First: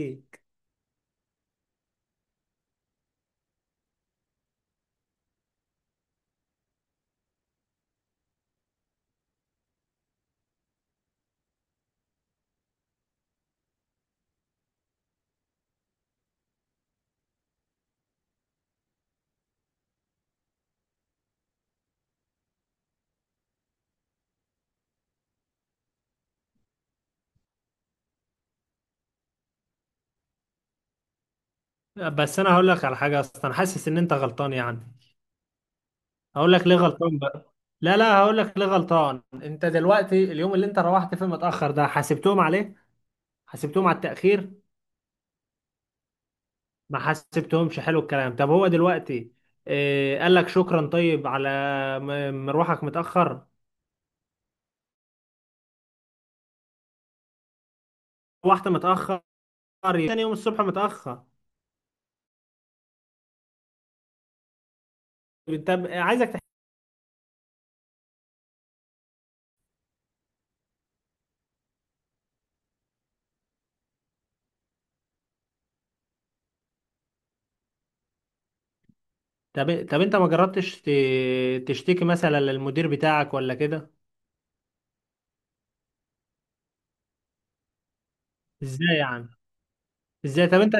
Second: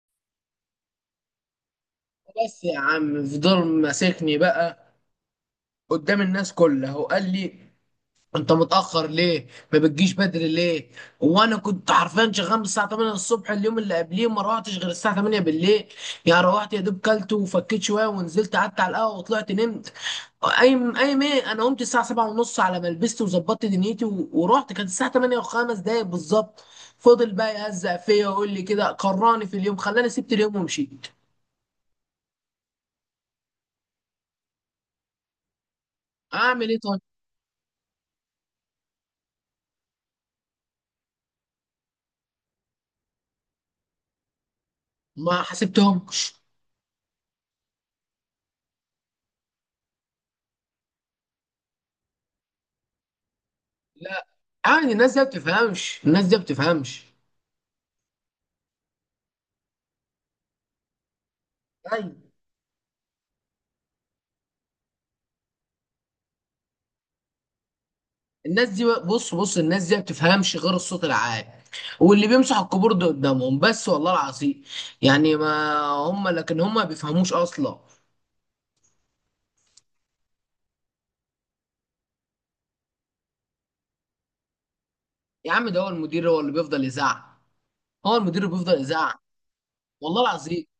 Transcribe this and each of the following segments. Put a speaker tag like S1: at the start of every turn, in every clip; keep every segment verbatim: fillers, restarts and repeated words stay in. S1: فيك.
S2: بس يا عم، فضل ماسكني بقى قدام الناس كلها وقال لي: انت متأخر ليه؟ ما بتجيش بدري ليه؟ وانا كنت حرفيا شغال من الساعة تمانية الصبح، اليوم اللي قبليه ما روحتش غير الساعة تمانية بالليل. يعني روحت يا دوب كلت وفكيت شوية ونزلت، قعدت على القهوة وطلعت نمت. اي اي ايه انا قمت الساعة سبعة ونص على ما لبست وظبطت دنيتي و- ورحت، كانت الساعة تمانية وخمس دقايق بالظبط. فضل بقى يهزق فيا ويقول لي كده، كرهني في اليوم، خلاني سبت اليوم ومشيت.
S1: بس انا هقول لك على حاجه، اصلا أنا حاسس ان انت غلطان يعني. هقول لك
S2: اعمل
S1: ليه
S2: ايه طيب؟
S1: غلطان بقى. لا لا هقول لك ليه غلطان. انت دلوقتي اليوم اللي انت روحت فيه متاخر ده، حاسبتهم عليه؟ حاسبتهم على التاخير؟
S2: ما حسبتهم.
S1: ما حاسبتهمش؟ حلو الكلام. طب هو دلوقتي إيه، قال لك شكرا طيب على م- مروحك متاخر؟
S2: لا. عادي، الناس دي ما بتفهمش، الناس دي ما بتفهمش.
S1: روحت متاخر تاني يوم الصبح متاخر؟
S2: ايوه.
S1: طب عايزك تح...
S2: الناس دي، بص بص، الناس دي ما بتفهمش غير الصوت العالي، واللي بيمسح الكيبورد ده قدامهم بس، والله العظيم. يعني ما هم، لكن هم ما بيفهموش اصلا.
S1: طب طب انت ما جربتش ت- تشتكي مثلا للمدير بتاعك ولا كده؟
S2: يا عم ده هو المدير، هو اللي بيفضل يزعق. هو المدير اللي بيفضل
S1: ازاي
S2: يزعق.
S1: يعني؟
S2: والله
S1: ازاي طب
S2: العظيم.
S1: انت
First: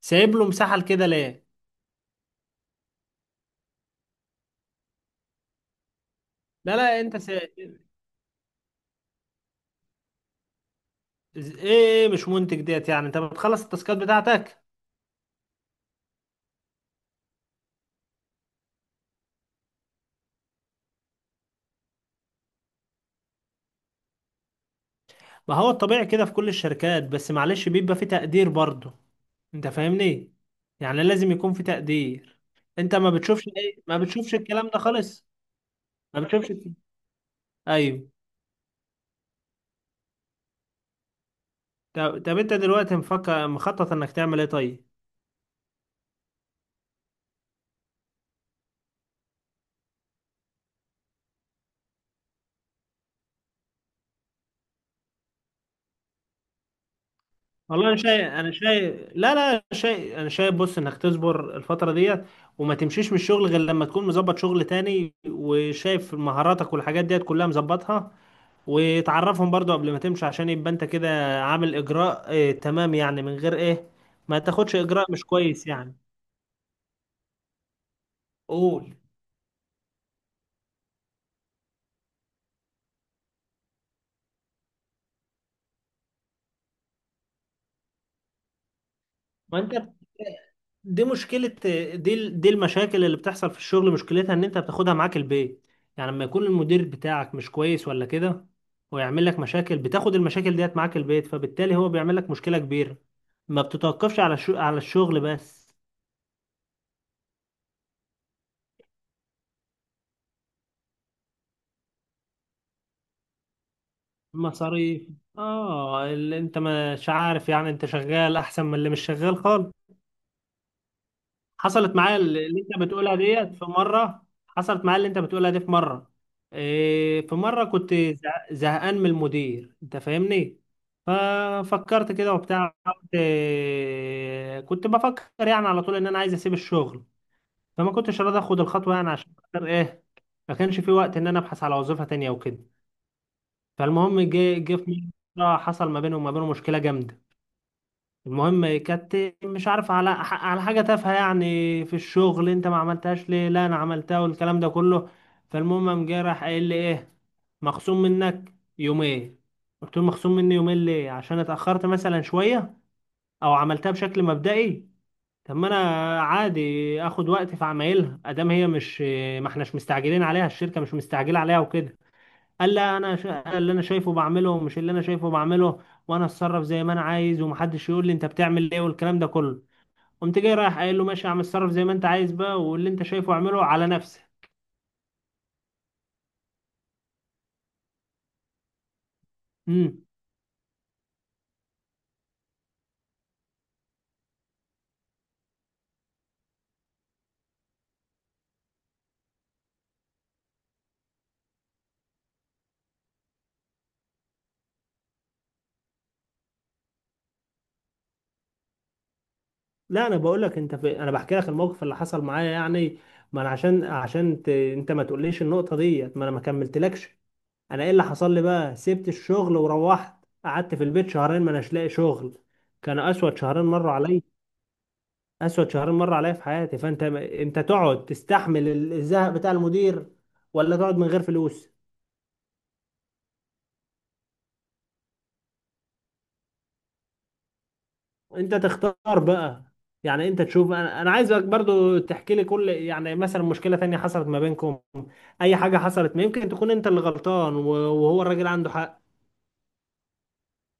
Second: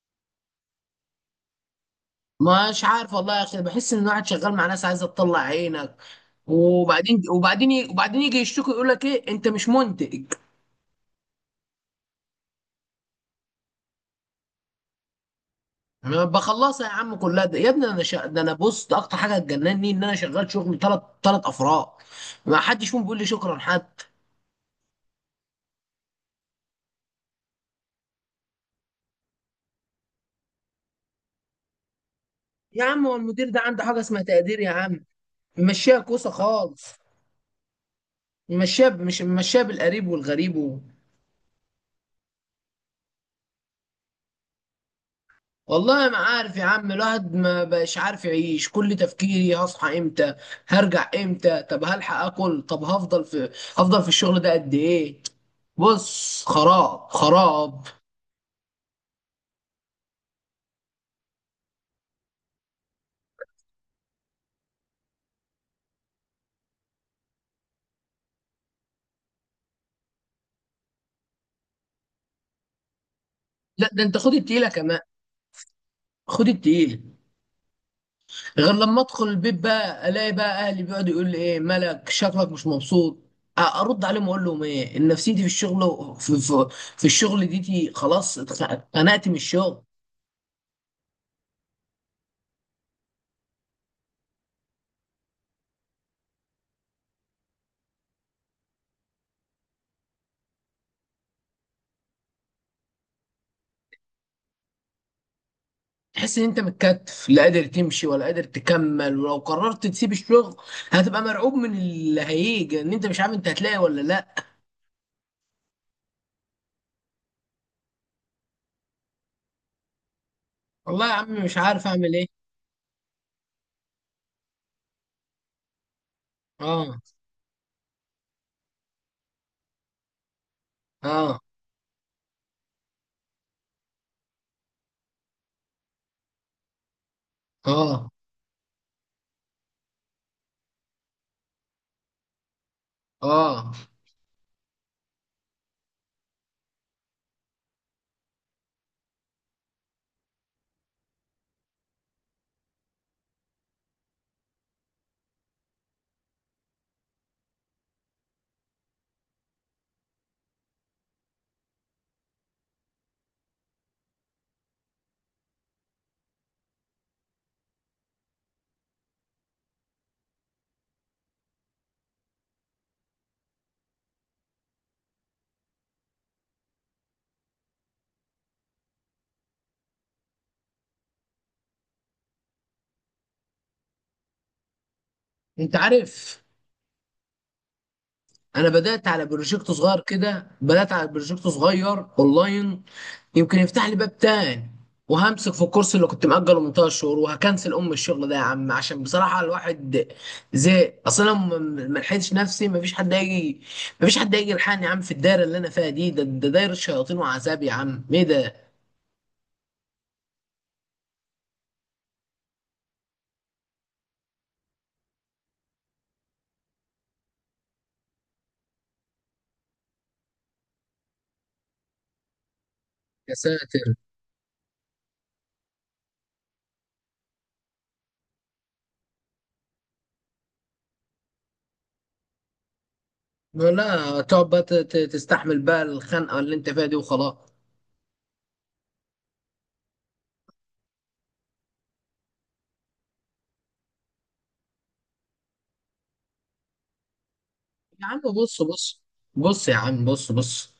S1: سايب له مساحه كده ليه؟
S2: مش عارف والله يا اخي، بحس ان الواحد شغال مع ناس عايزه تطلع عينك،
S1: لا لا انت
S2: وبعدين
S1: سا...
S2: وبعدين وبعدين يجي يشتكي يقول لك ايه، انت مش منتج؟
S1: إز- ايه؟ ايه، مش منتج ديت، يعني انت بتخلص التاسكات بتاعتك؟
S2: يعني انا بخلصها يا عم كلها، ده يا ابني انا شا... ده انا، بص، ده اكتر حاجه تجنني ان انا شغال شغل ثلاث ثلاث افراد، ما حدش فيهم بيقول لي شكرا حتى.
S1: ما هو الطبيعي كده في كل الشركات، بس معلش بيبقى في تقدير برضه. انت فاهمني؟ يعني لازم يكون في تقدير.
S2: يا
S1: انت
S2: عم،
S1: ما
S2: هو
S1: بتشوفش
S2: المدير ده
S1: ايه؟
S2: عنده
S1: ما
S2: حاجه اسمها
S1: بتشوفش
S2: تقدير
S1: الكلام
S2: يا
S1: ده
S2: عم؟
S1: خالص؟
S2: ممشيها
S1: ما
S2: كوسه
S1: بتشوفش الك-
S2: خالص.
S1: ايوه.
S2: ممشيها ب- مش ممشيها بالقريب والغريب و...
S1: طب, طب انت دلوقتي مفكر مخطط انك تعمل ايه طيب؟
S2: والله ما عارف يا عم، الواحد ما بقاش عارف يعيش، كل تفكيري هصحى امتى؟ هرجع امتى؟ طب هلحق اكل؟ طب هفضل في هفضل في الشغل ده قد ايه؟ بص، خراب خراب.
S1: والله انا شايف، انا شايف لا لا شايف انا شايف بص، انك تصبر الفتره ديت وما تمشيش من الشغل غير لما تكون مظبط شغل تاني، وشايف مهاراتك والحاجات ديت كلها مظبطها، وتعرفهم برضو قبل ما تمشي عشان يبقى انت كده عامل اجراء. اه تمام، يعني من غير
S2: لا
S1: ايه،
S2: ده انت خد
S1: ما
S2: التقيله
S1: تاخدش
S2: كمان.
S1: اجراء مش كويس يعني.
S2: خد التقيله. غير
S1: قول.
S2: لما ادخل البيت بقى، الاقي بقى اهلي بيقعدوا يقول لي: ايه مالك، شكلك مش مبسوط. أ- ارد عليهم اقول لهم ايه، ان نفسيتي في الشغل، في, في, في الشغل ديتي خلاص اتخ- اتخنقت من
S1: ما انت
S2: الشغل.
S1: بت- دي مشكلة. دي ال- دي المشاكل اللي بتحصل في الشغل، مشكلتها ان انت بتاخدها معاك البيت. يعني لما يكون المدير بتاعك مش كويس ولا كده، ويعمل لك مشاكل، بتاخد المشاكل ديت معاك البيت، فبالتالي هو بيعمل لك مشكلة كبيرة ما بتتوقفش على الشو... على الشغل بس.
S2: تحس ان انت متكتف، لا قادر تمشي ولا قادر تكمل، ولو قررت تسيب الشغل هتبقى مرعوب من اللي هيجي، ان انت مش عارف انت هتلاقي ولا لا.
S1: مصاريف. اه، اللي انت مش عارف يعني. انت شغال احسن من اللي مش شغال خالص.
S2: والله يا عم، مش عارف
S1: حصلت
S2: اعمل
S1: معايا
S2: ايه.
S1: اللي انت بتقولها ديت في مره. حصلت معايا اللي انت بتقولها دي في مره.
S2: اه.
S1: إيه، في مره كنت زه- زهقان من المدير. انت فاهمني؟
S2: اه.
S1: ففكرت كده وبتاع، قلت إيه، كنت بفكر يعني على طول ان انا عايز اسيب الشغل. فما
S2: اه.
S1: كنتش راضي اخد الخطوه، يعني عشان خاطر ايه، ما كانش في وقت ان انا ابحث على وظيفه تانية وكده.
S2: اه.
S1: فالمهم جه جه في مره حصل ما بيني وما بينه مشكله جامده. المهم كانت، مش عارف، على على حاجة تافهة يعني في الشغل، انت ما عملتهاش ليه، لا انا عملتها، والكلام ده كله. فالمهم قام جاي راح قايل لي ايه، مخصوم منك يومين. قلت له مخصوم مني يومين ليه؟ عشان اتأخرت مثلا شوية او عملتها بشكل مبدئي؟ طب ما انا عادي اخد وقت في عمايلها، ادام هي مش، ما احناش مستعجلين عليها، الشركة مش مستعجلة عليها وكده. قال لا، انا شا... اللي انا شايفه بعمله، مش اللي انا شايفه بعمله، وانا اتصرف زي ما انا عايز، ومحدش يقول لي انت بتعمل ايه، والكلام ده كله. قمت جاي رايح قايل له، ماشي يا عم، اتصرف زي ما انت عايز بقى، واللي انت شايفه اعمله على نفسك.
S2: انت عارف؟ انا بدات على بروجكت صغير
S1: امم.
S2: كده بدات على بروجكت صغير اونلاين، يمكن يفتح لي باب تاني، وهمسك في الكورس اللي كنت مأجله من تلات شهور، وهكنسل ام الشغل ده يا عم، عشان بصراحه الواحد زهق اصلا، ما ما لحقتش نفسي، ما فيش حد هيجي ما فيش حد هيجي يلحقني يا عم، في الدايره اللي انا فيها دي، ده ده دايره شياطين وعذاب يا عم، ايه ده؟
S1: لا انا بقول لك انت في... انا بحكي لك الموقف اللي حصل معايا يعني. ما انا عشان عشان ت... انت ما تقوليش النقطه ديت، ما انا ما كملتلكش. انا ايه اللي حصل لي بقى، سبت الشغل وروحت قعدت في البيت شهرين ما اناش لاقي شغل. كان
S2: يا
S1: اسود شهرين
S2: ساتر.
S1: مروا عليا. اسود شهرين مر عليا في حياتي. فانت انت تقعد تستحمل ال- الزهق بتاع المدير، ولا تقعد من غير فلوس؟
S2: لا تقعد بقى ت- ت- تستحمل بقى الخنقه اللي انت فيها دي وخلاص.
S1: انت تختار بقى. يعني انت تشوف. انا انا عايزك برضو تحكي لي كل، يعني مثلا مشكلة تانية حصلت ما بينكم، اي حاجة حصلت، ما يمكن تكون انت اللي غلطان و-
S2: يا عم
S1: وهو الراجل
S2: بص
S1: عنده حق.
S2: بص. بص يا عم بص بص.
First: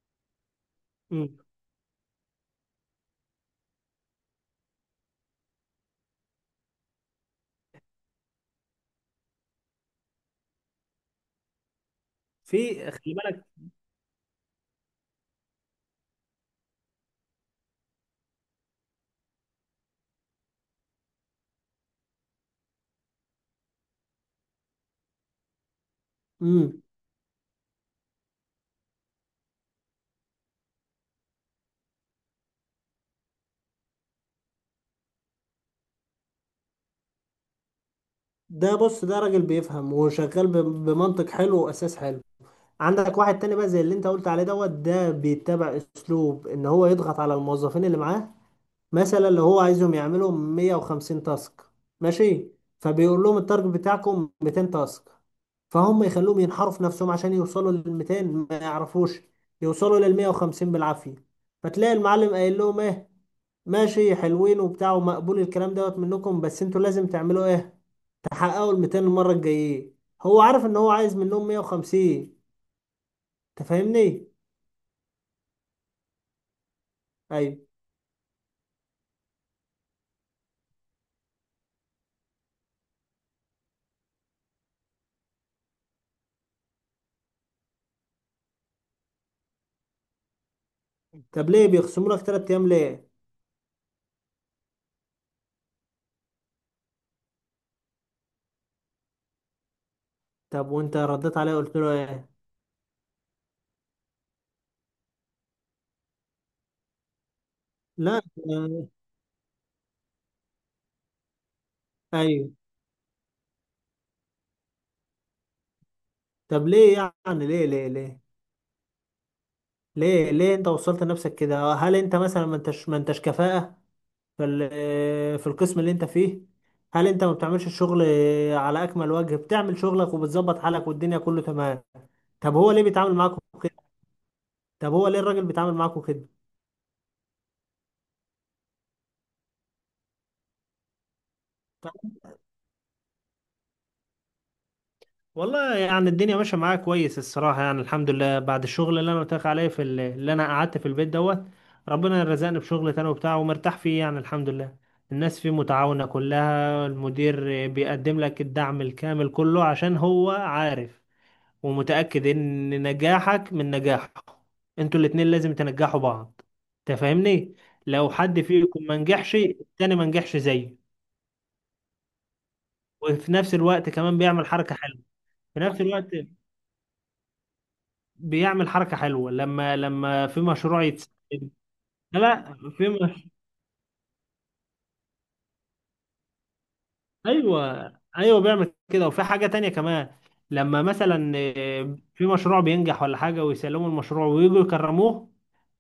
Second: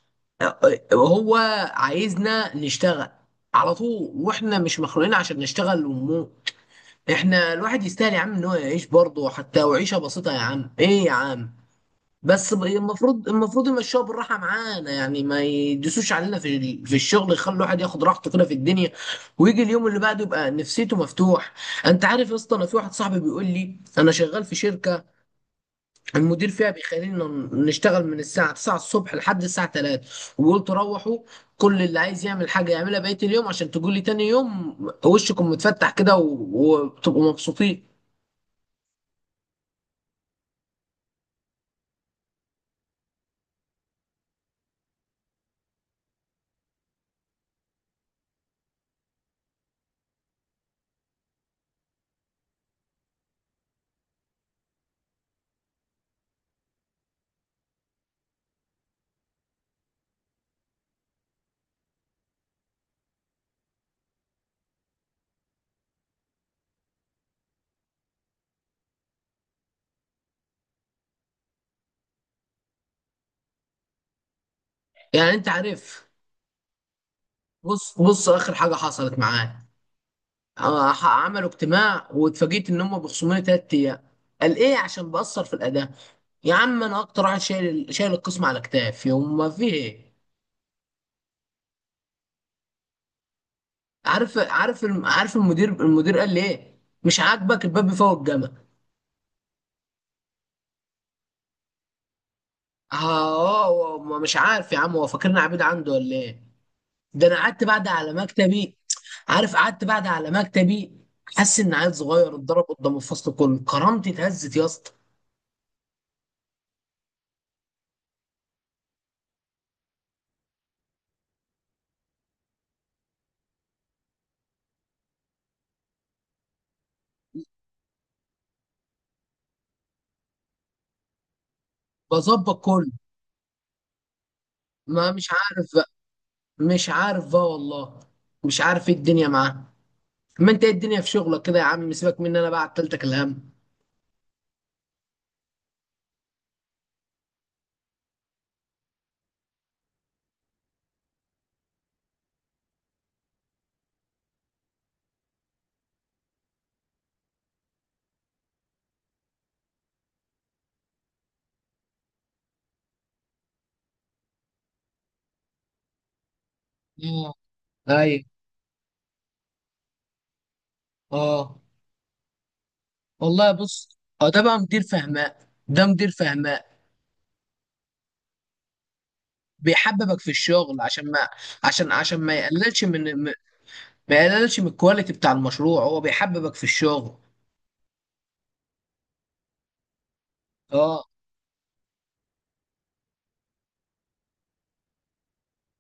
S2: هو
S1: مم.
S2: عايزنا نشتغل على طول، واحنا مش مخلوقين عشان نشتغل ومو احنا، الواحد يستاهل يا عم ان هو يعيش برضه حتى، وعيشه بسيطه يا عم، ايه يا عم؟ بس ب-
S1: في، خلي
S2: المفروض
S1: بالك.
S2: المفروض يمشوها بالراحه معانا، يعني ما يدوسوش علينا في ال- في الشغل، يخلي الواحد ياخد راحته كده في الدنيا، ويجي اليوم اللي بعده يبقى نفسيته مفتوح. انت عارف يا اسطى، انا في واحد صاحبي بيقول لي: انا شغال في شركه، المدير فيها
S1: مم.
S2: بيخلينا نشتغل من الساعة تسعة الصبح لحد الساعة تلاتة، وقلت روحوا، كل اللي عايز يعمل حاجة يعملها بقية اليوم، عشان تقول لي تاني يوم وشكم متفتح كده، و- وبتبقوا مبسوطين.
S1: ده بص، ده راجل بيفهم وشغال ب- بمنطق حلو واساس حلو. عندك واحد تاني بقى زي اللي انت قلت عليه دوت، ده بيتبع اسلوب ان هو يضغط على الموظفين اللي معاه. مثلا لو هو عايزهم يعملوا مية وخمسين تاسك، ماشي، فبيقول لهم التارجت بتاعكم ميتين تاسك، فهم يخلوهم ينحروا في نفسهم عشان يوصلوا لل ميتين، ما يعرفوش يوصلوا لل مية وخمسين بالعافية. فتلاقي المعلم قايل لهم ايه، ماشي حلوين وبتاع، ومقبول الكلام دوت منكم، بس انتوا لازم تعملوا ايه، تحققوا ال ميتين المرة الجاية. هو عارف ان هو عايز منهم مية وخمسين. انت فاهمني؟
S2: يعني انت عارف،
S1: ايوه.
S2: بص بص، اخر حاجة حصلت معايا، آه، ح- عملوا اجتماع واتفاجئت ان هم بيخصموني تلات ايام. قال ايه؟ عشان بأثر في الأداء. يا عم انا اكتر واحد شايل شايل القسم على كتافي، وما فيه ايه؟
S1: طب ليه بيخصموا لك تلات ايام ليه؟
S2: عارف عارف الم- عارف المدير المدير قال لي ايه؟ مش عاجبك الباب بيفوق الجمل.
S1: طب وانت رديت عليه قلت له ايه؟
S2: اه هو ما- مش عارف يا عم، هو فاكرني عبيد عنده ولا ايه؟ ده انا قعدت بعد على
S1: لا.
S2: مكتبي. عارف؟ قعدت بعد على مكتبي، حاسس ان عيل صغير
S1: ايوه.
S2: اتضرب قدام الفصل كله، كرامتي اتهزت يا اسطى.
S1: طب ليه يعني؟ ليه ليه ليه ليه ليه انت وصلت نفسك كده؟ هل انت مثلا ما انتش ما انتش كفاءة في ال- في القسم اللي انت فيه؟ هل انت ما بتعملش الشغل على اكمل وجه؟ بتعمل شغلك وبتظبط حالك والدنيا كله تمام؟ طب
S2: بظبط
S1: هو ليه
S2: كله.
S1: بيتعامل معاكم كده؟ طب هو
S2: ما
S1: ليه
S2: مش
S1: الراجل
S2: عارف
S1: بيتعامل
S2: بقى،
S1: معاكم كده؟
S2: مش عارف بقى والله، مش عارف ايه الدنيا معاه. ما انت ايه الدنيا في شغلك كده يا عم؟ سيبك مني انا بقى، عطلتك الهم.
S1: والله يعني الدنيا ماشيه معايا كويس الصراحه، يعني الحمد لله. بعد الشغل اللي انا قلت لك عليه في ال- اللي انا قعدت في البيت دوت، ربنا رزقني بشغل تاني وبتاع، ومرتاح فيه يعني الحمد لله. الناس فيه متعاونه كلها. المدير بيقدم لك الدعم الكامل كله، عشان هو عارف ومتاكد ان نجاحك من نجاحه. انتوا الاتنين لازم تنجحوا بعض،
S2: اه.
S1: تفهمني؟ لو
S2: ايوه.
S1: حد فيكم ما نجحش، التاني ما نجحش زيه.
S2: اه.
S1: وفي
S2: والله
S1: نفس
S2: بص،
S1: الوقت كمان
S2: اه ده
S1: بيعمل
S2: بقى
S1: حركه
S2: مدير
S1: حلوه.
S2: فهمان.
S1: في نفس
S2: ده
S1: الوقت
S2: مدير فهمان.
S1: بيعمل حركة حلوة لما
S2: بيحببك
S1: لما
S2: في
S1: في
S2: الشغل
S1: مشروع
S2: عشان
S1: يتسجل.
S2: ما عشان
S1: لا
S2: عشان ما
S1: لا،
S2: يقللش
S1: في
S2: من
S1: مش...
S2: ما يقللش من الكواليتي بتاع المشروع، هو بيحببك في الشغل.
S1: ايوه. ايوه بيعمل كده. وفي حاجة تانية كمان، لما
S2: اه.
S1: مثلا آه، في مشروع بينجح ولا حاجة، ويسلموا المشروع ويجوا يكرموه،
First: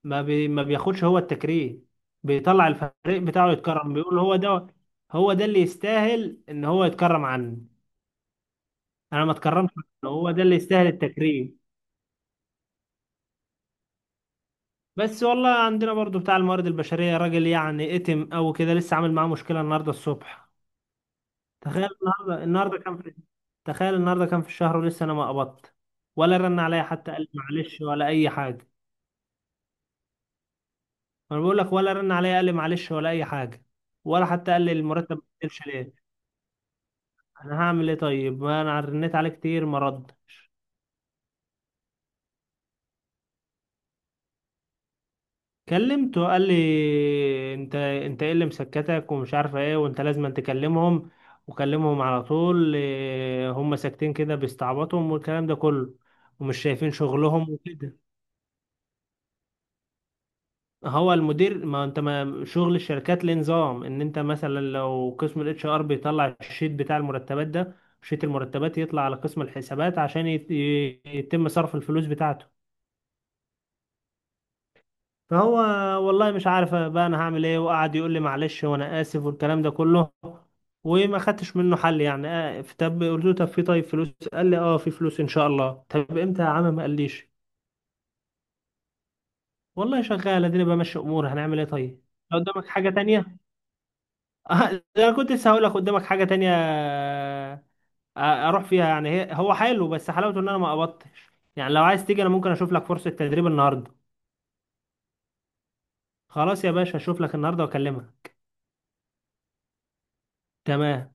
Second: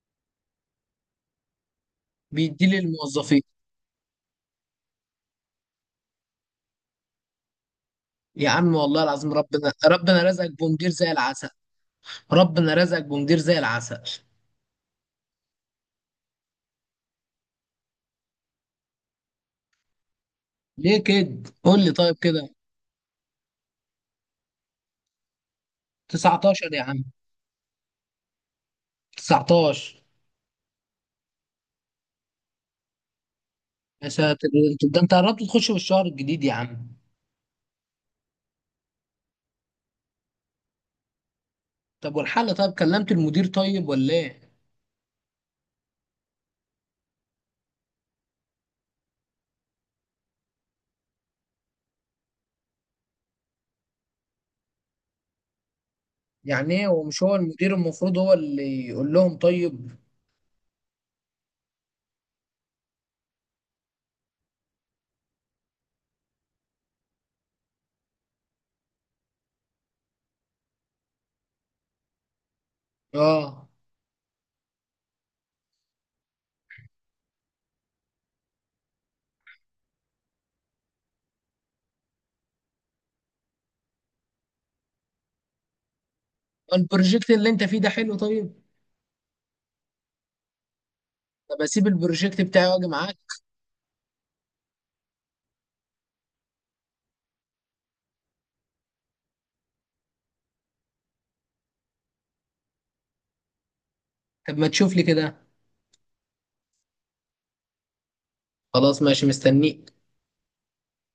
S1: ما بي... ما بياخدش هو التكريم،
S2: بيدي
S1: بيطلع الفريق
S2: للموظفين.
S1: بتاعه يتكرم، بيقول هو ده، هو ده اللي يستاهل ان هو يتكرم عني.
S2: يا عم والله
S1: انا
S2: العظيم،
S1: ما اتكرمش
S2: ربنا
S1: عنه،
S2: ربنا
S1: هو ده
S2: رزقك
S1: اللي يستاهل
S2: بمدير زي العسل.
S1: التكريم.
S2: ربنا رزقك بمدير زي العسل.
S1: بس والله عندنا برضو بتاع الموارد البشرية راجل يعني اتم او كده، لسه عامل معاه مشكلة النهاردة الصبح.
S2: ليه كده؟ قول
S1: تخيل
S2: لي طيب
S1: النهارده،
S2: كده.
S1: النهارده كان في تخيل النهارده كان في الشهر ولسه انا ما قبضت، ولا رن
S2: تسعتاشر يا
S1: عليا
S2: عم.
S1: حتى قال لي معلش ولا اي حاجه.
S2: تسعتاشر.
S1: انا بقول لك، ولا رن عليا قال لي معلش ولا اي حاجه،
S2: يا
S1: ولا
S2: ساتر،
S1: حتى قال لي
S2: انت- ده انت
S1: المرتب ما
S2: قربت تخش
S1: بيتقبلش
S2: في
S1: ليه.
S2: الشهر الجديد يا عم.
S1: انا هعمل ايه طيب؟ ما انا رنيت عليه كتير، ما ردش.
S2: طب والحل؟ طيب كلمت المدير طيب ولا ايه؟
S1: كلمته قال لي، انت انت ايه اللي مسكتك ومش عارفه ايه، وانت لازم تكلمهم، وكلمهم على طول. إيه، هم ساكتين كده بيستعبطهم، والكلام ده كله، ومش
S2: يعني ايه
S1: شايفين
S2: هو، مش هو
S1: شغلهم
S2: المدير
S1: وكده.
S2: المفروض هو اللي يقول لهم طيب؟
S1: هو المدير، ما انت ما شغل الشركات ليه نظام، ان انت مثلا لو قسم الاتش ار بيطلع الشيت بتاع المرتبات ده، شيت المرتبات يطلع على قسم الحسابات عشان يت- يتم صرف الفلوس بتاعته.
S2: اه.
S1: فهو، والله مش عارف بقى انا هعمل ايه، وقعد يقول لي معلش وانا اسف والكلام ده كله. وما خدتش منه حل يعني. آه، طب قلت له طب في طيب فلوس، قال لي اه في فلوس ان شاء الله. طب امتى يا عم؟ ما
S2: البروجكت
S1: قاليش.
S2: اللي انت فيه ده حلو طيب؟
S1: والله شغال، اديني بمشي اموري، هنعمل
S2: طب
S1: ايه
S2: اسيب
S1: طيب؟ لو
S2: البروجكت بتاعي
S1: قدامك
S2: واجي
S1: حاجة
S2: معاك؟
S1: تانية، آه، انا كنت لسه هقول لك قدامك حاجه تانية آه، آه، اروح فيها يعني. هي هو حلو، بس حلاوته ان انا ما قبضتش يعني. لو عايز تيجي، انا ممكن اشوف لك فرصه تدريب النهارده.
S2: طب ما تشوف لي كده؟
S1: خلاص يا باشا، اشوف لك النهارده واكلمها.
S2: خلاص ماشي مستنيك.
S1: تمام.